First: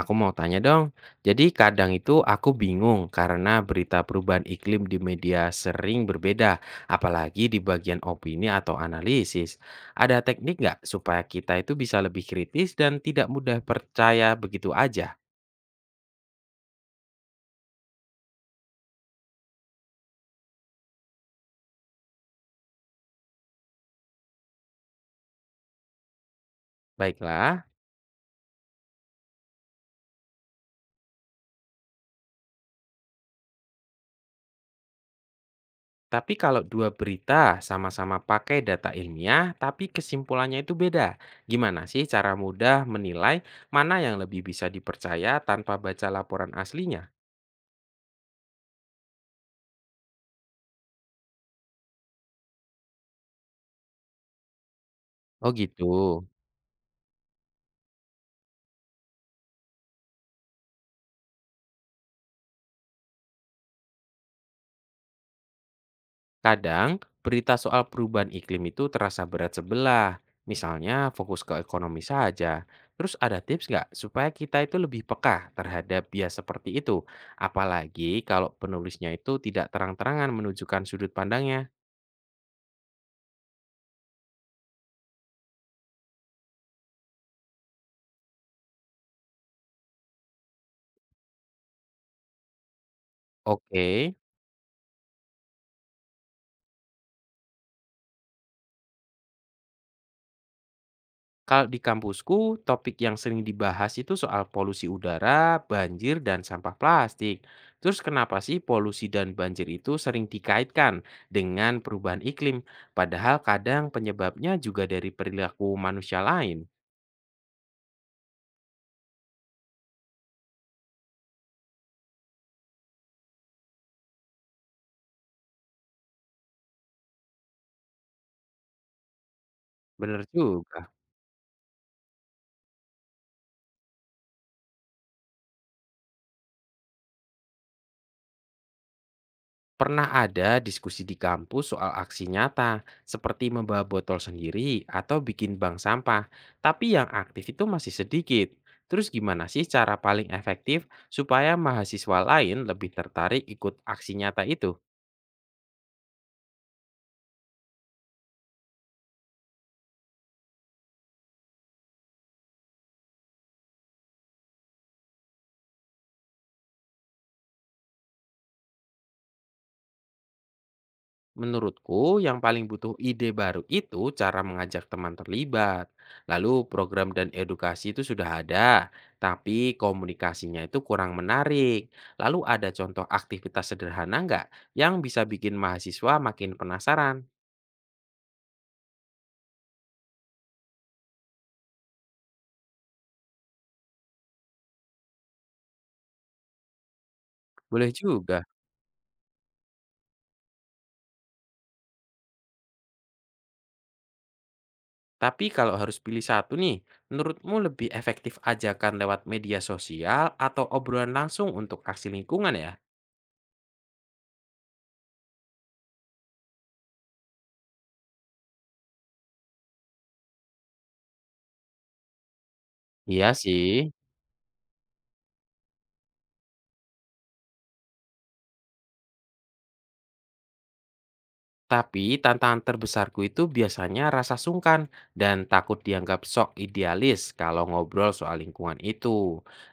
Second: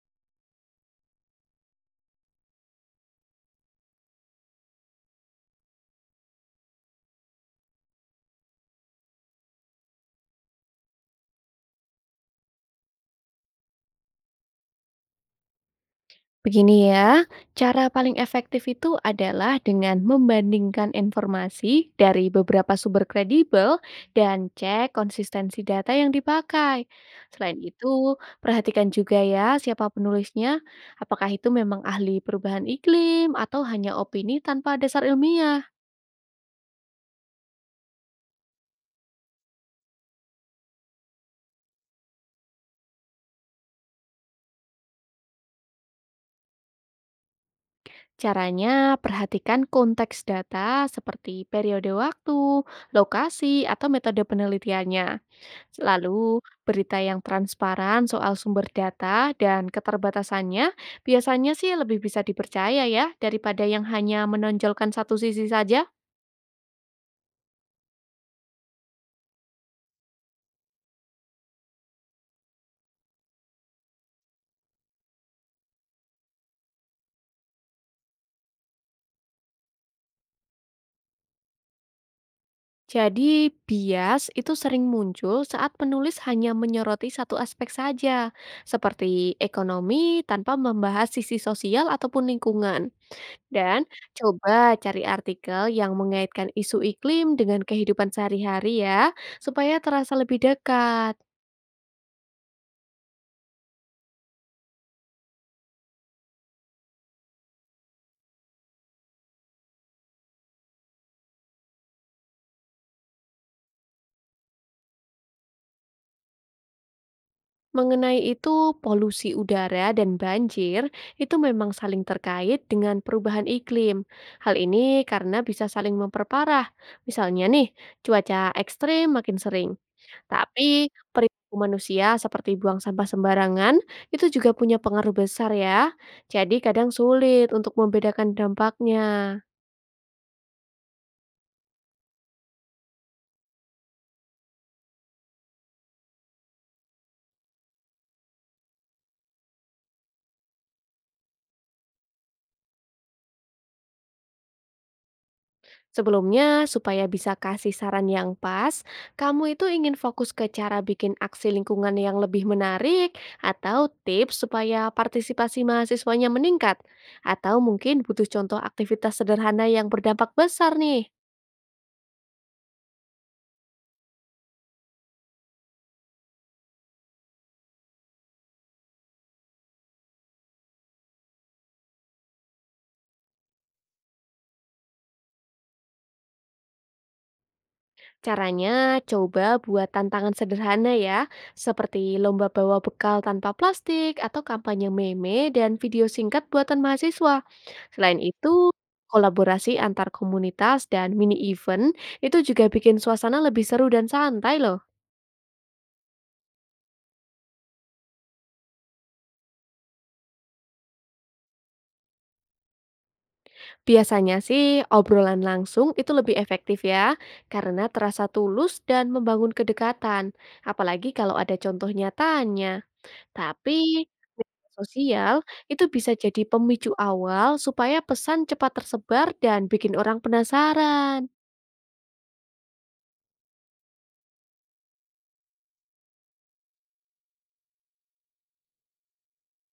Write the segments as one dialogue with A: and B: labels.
A: Aku mau tanya dong. Jadi kadang itu aku bingung karena berita perubahan iklim di media sering berbeda, apalagi di bagian opini atau analisis. Ada teknik nggak supaya kita itu bisa lebih kritis dan tidak mudah percaya begitu aja?
B: Begini ya, cara paling efektif itu adalah dengan membandingkan informasi dari beberapa sumber kredibel dan cek konsistensi data yang dipakai. Selain
A: Baiklah,
B: itu, perhatikan juga ya siapa penulisnya, apakah itu memang ahli perubahan iklim atau hanya opini tanpa dasar ilmiah.
A: tapi kalau dua berita sama-sama pakai data ilmiah, tapi kesimpulannya itu beda, gimana sih cara mudah menilai mana yang lebih bisa dipercaya tanpa baca laporan aslinya?
B: Caranya, perhatikan konteks data seperti periode waktu, lokasi, atau metode penelitiannya.
A: Oh gitu.
B: Lalu, berita yang transparan soal sumber data dan keterbatasannya biasanya sih lebih bisa dipercaya ya daripada yang hanya menonjolkan satu sisi saja.
A: Kadang, berita soal perubahan iklim itu terasa berat sebelah. Misalnya fokus ke ekonomi saja. Terus ada tips nggak supaya kita itu lebih peka terhadap bias seperti itu? Apalagi kalau penulisnya itu tidak terang-terangan menunjukkan sudut pandangnya.
B: Jadi, bias itu sering muncul saat penulis hanya menyoroti satu aspek saja, seperti ekonomi tanpa membahas sisi sosial ataupun lingkungan. Dan
A: Oke.
B: coba cari artikel yang mengaitkan isu iklim dengan kehidupan sehari-hari ya, supaya terasa lebih dekat.
A: Kalau di kampusku, topik yang sering dibahas itu soal polusi udara, banjir, dan sampah plastik. Terus kenapa sih polusi dan banjir itu sering dikaitkan dengan perubahan iklim? Padahal kadang penyebabnya juga dari perilaku manusia lain.
B: Mengenai itu, polusi udara dan banjir itu memang saling terkait dengan perubahan iklim. Hal ini karena bisa saling memperparah. Misalnya nih, cuaca ekstrim makin sering.
A: Bener
B: Tapi
A: juga.
B: perilaku manusia seperti buang sampah sembarangan itu juga punya pengaruh besar ya. Jadi kadang sulit untuk membedakan dampaknya.
A: Pernah ada diskusi di kampus soal aksi nyata, seperti membawa botol sendiri atau bikin bank sampah, tapi yang aktif itu masih sedikit. Terus gimana sih cara paling efektif supaya mahasiswa lain lebih tertarik ikut aksi nyata itu?
B: Sebelumnya, supaya bisa kasih saran yang pas, kamu itu ingin fokus ke cara bikin aksi lingkungan yang lebih menarik atau tips supaya partisipasi mahasiswanya meningkat? Atau mungkin butuh contoh aktivitas sederhana yang berdampak besar nih?
A: Menurutku, yang paling butuh ide baru itu cara mengajak teman terlibat. Lalu program dan edukasi itu sudah ada, tapi komunikasinya itu kurang menarik. Lalu ada contoh aktivitas sederhana nggak yang bisa bikin mahasiswa makin penasaran?
B: Caranya, coba buat tantangan sederhana ya, seperti lomba bawa bekal tanpa plastik atau kampanye meme dan video singkat buatan mahasiswa.
A: Boleh
B: Selain
A: juga.
B: itu, kolaborasi antar komunitas dan mini event itu juga bikin suasana lebih seru dan santai loh.
A: Tapi kalau harus pilih satu nih, menurutmu lebih efektif ajakan lewat media sosial atau obrolan langsung untuk aksi lingkungan ya?
B: Biasanya sih obrolan langsung itu lebih efektif ya, karena terasa tulus dan membangun kedekatan. Apalagi kalau ada contoh nyatanya.
A: Iya sih.
B: Tapi, media sosial itu bisa jadi pemicu awal supaya pesan cepat tersebar dan bikin orang penasaran.
A: Tapi tantangan terbesarku itu biasanya rasa sungkan dan takut dianggap sok idealis kalau ngobrol soal lingkungan itu.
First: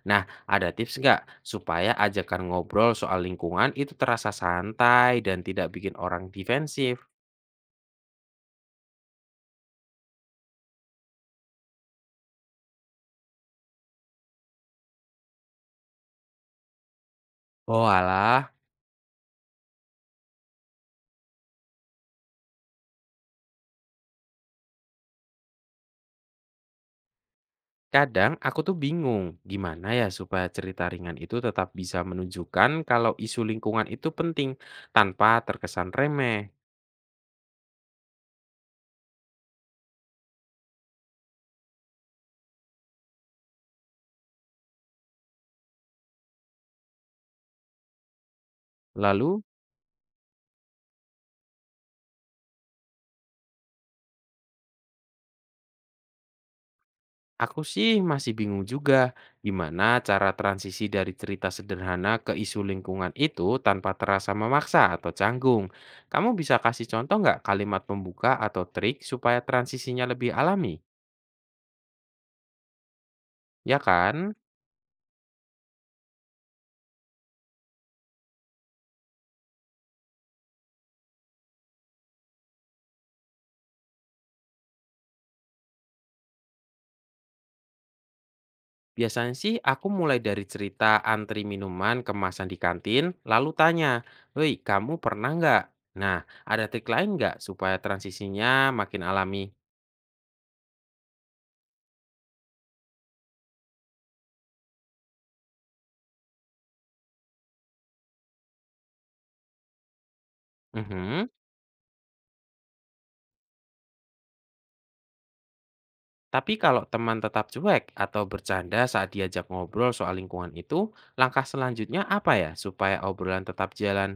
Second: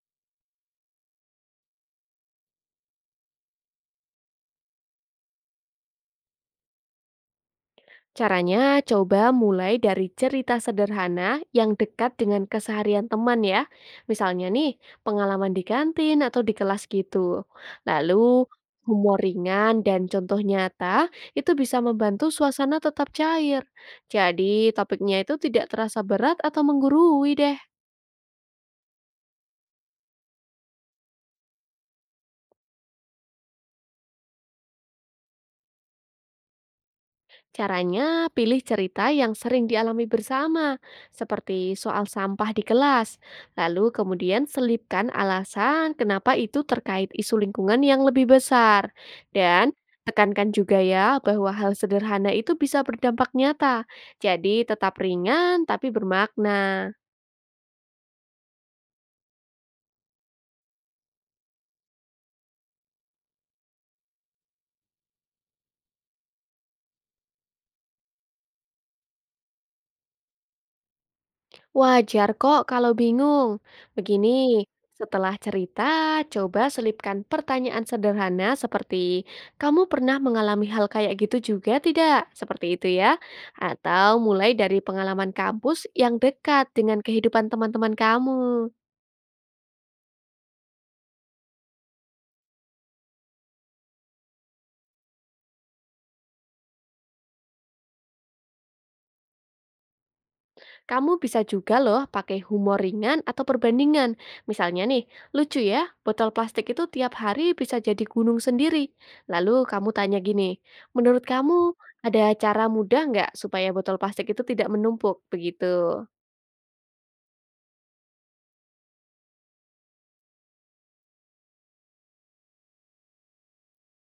A: Nah, ada tips nggak supaya ajakan ngobrol soal lingkungan itu terasa santai dan tidak bikin orang defensif?
B: Caranya coba mulai dari cerita sederhana yang dekat dengan keseharian teman ya. Misalnya nih, pengalaman di kantin atau di kelas gitu.
A: Oh
B: Lalu,
A: alah,
B: humor ringan dan contoh nyata itu bisa membantu suasana tetap cair. Jadi, topiknya itu tidak terasa berat atau menggurui deh.
A: kadang aku tuh bingung gimana ya supaya cerita ringan itu tetap bisa menunjukkan kalau isu lingkungan itu penting tanpa terkesan remeh.
B: Caranya, pilih cerita yang sering dialami bersama, seperti soal sampah di kelas. Lalu kemudian selipkan alasan kenapa itu terkait isu lingkungan yang lebih besar.
A: Lalu
B: Dan tekankan juga ya bahwa hal sederhana itu bisa berdampak nyata. Jadi tetap ringan tapi bermakna.
A: aku sih masih bingung juga gimana cara transisi dari cerita sederhana ke isu lingkungan itu tanpa terasa memaksa atau canggung. Kamu bisa kasih contoh nggak kalimat pembuka atau trik supaya transisinya lebih alami?
B: Wajar kok kalau bingung.
A: Ya kan?
B: Begini, setelah cerita, coba selipkan pertanyaan sederhana seperti, kamu pernah mengalami hal kayak gitu juga tidak? Seperti itu ya. Atau mulai dari pengalaman kampus yang dekat dengan kehidupan teman-teman kamu.
A: Biasanya sih aku mulai dari cerita antri minuman kemasan di kantin, lalu tanya, "Woi, kamu pernah nggak?" Nah, ada trik lain nggak supaya transisinya makin alami?
B: Kamu bisa juga loh pakai humor ringan atau perbandingan. Misalnya nih, lucu ya, botol plastik itu tiap hari bisa jadi gunung sendiri. Lalu kamu tanya gini, menurut
A: Mhm.
B: kamu ada cara mudah nggak supaya botol plastik itu tidak menumpuk begitu?
A: Tapi kalau teman tetap cuek atau bercanda saat diajak ngobrol soal lingkungan itu, langkah selanjutnya apa ya supaya obrolan tetap jalan?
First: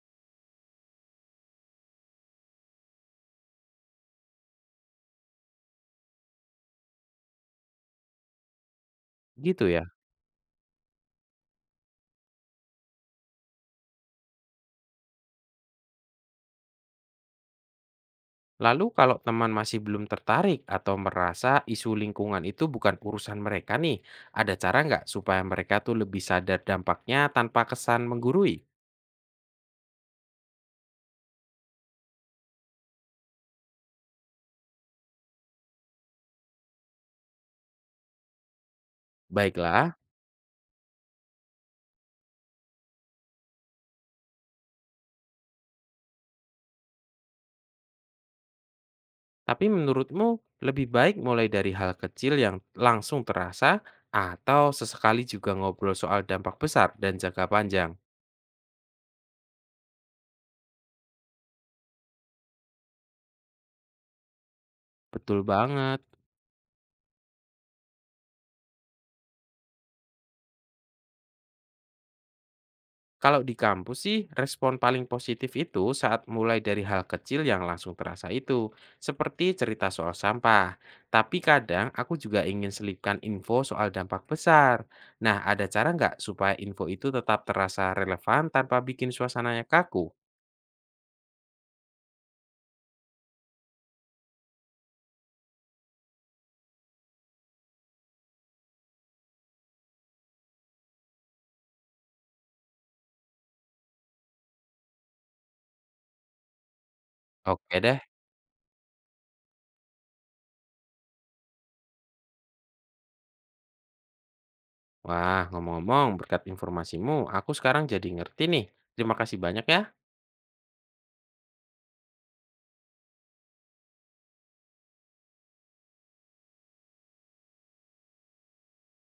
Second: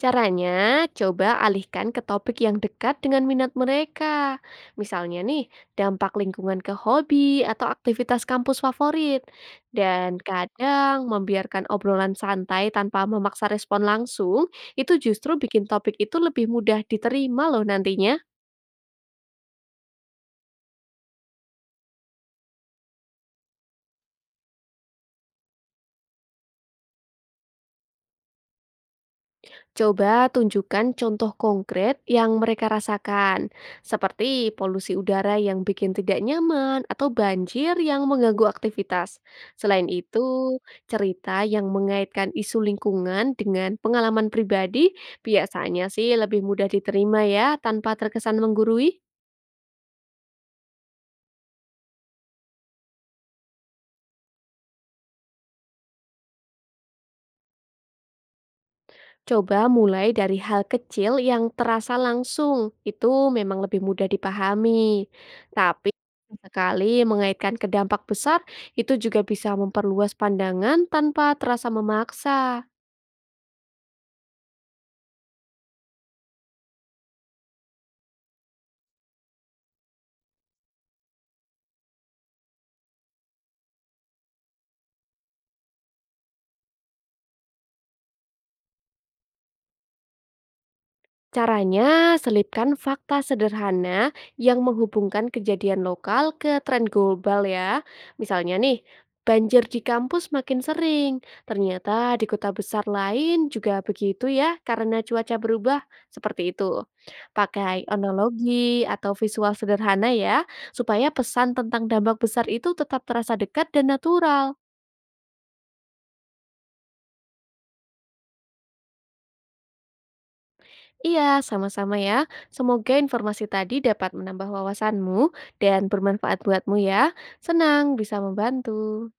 B: Caranya, coba alihkan ke topik yang dekat dengan minat mereka. Misalnya nih, dampak lingkungan ke hobi atau aktivitas kampus favorit.
A: Gitu ya.
B: Dan kadang membiarkan obrolan santai tanpa memaksa respon langsung, itu justru bikin topik itu lebih mudah diterima loh nantinya.
A: Lalu kalau teman masih belum tertarik atau merasa isu lingkungan itu bukan urusan mereka nih, ada cara nggak supaya mereka tuh lebih sadar dampaknya tanpa kesan menggurui?
B: Coba tunjukkan contoh konkret yang mereka rasakan, seperti polusi udara yang bikin tidak nyaman atau banjir yang mengganggu aktivitas. Selain
A: Baiklah,
B: itu, cerita yang mengaitkan isu lingkungan dengan pengalaman pribadi biasanya sih lebih mudah diterima ya, tanpa terkesan menggurui.
A: tapi menurutmu lebih baik mulai dari hal kecil yang langsung terasa atau sesekali juga ngobrol soal dampak besar dan jangka panjang?
B: Coba mulai dari hal kecil yang terasa langsung, itu memang lebih mudah dipahami.
A: Betul
B: Tapi
A: banget.
B: sekali mengaitkan ke dampak besar, itu juga bisa memperluas pandangan tanpa terasa memaksa.
A: Kalau di kampus sih, respon paling positif itu saat mulai dari hal kecil yang langsung terasa itu, seperti cerita soal sampah. Tapi kadang aku juga ingin selipkan info soal dampak besar. Nah, ada cara nggak supaya info itu tetap terasa relevan tanpa bikin suasananya kaku?
B: Caranya, selipkan fakta sederhana yang menghubungkan kejadian lokal ke tren global ya. Misalnya nih, banjir di kampus makin sering. Ternyata di kota besar lain juga begitu ya karena cuaca berubah seperti itu.
A: Oke
B: Pakai
A: deh.
B: analogi atau visual sederhana ya, supaya pesan tentang dampak besar itu tetap terasa dekat dan natural.
A: Wah, ngomong-ngomong, berkat informasimu, aku sekarang jadi ngerti nih. Terima kasih banyak ya.
B: Iya, sama-sama ya. Semoga informasi tadi dapat menambah wawasanmu dan bermanfaat buatmu ya. Senang bisa membantu.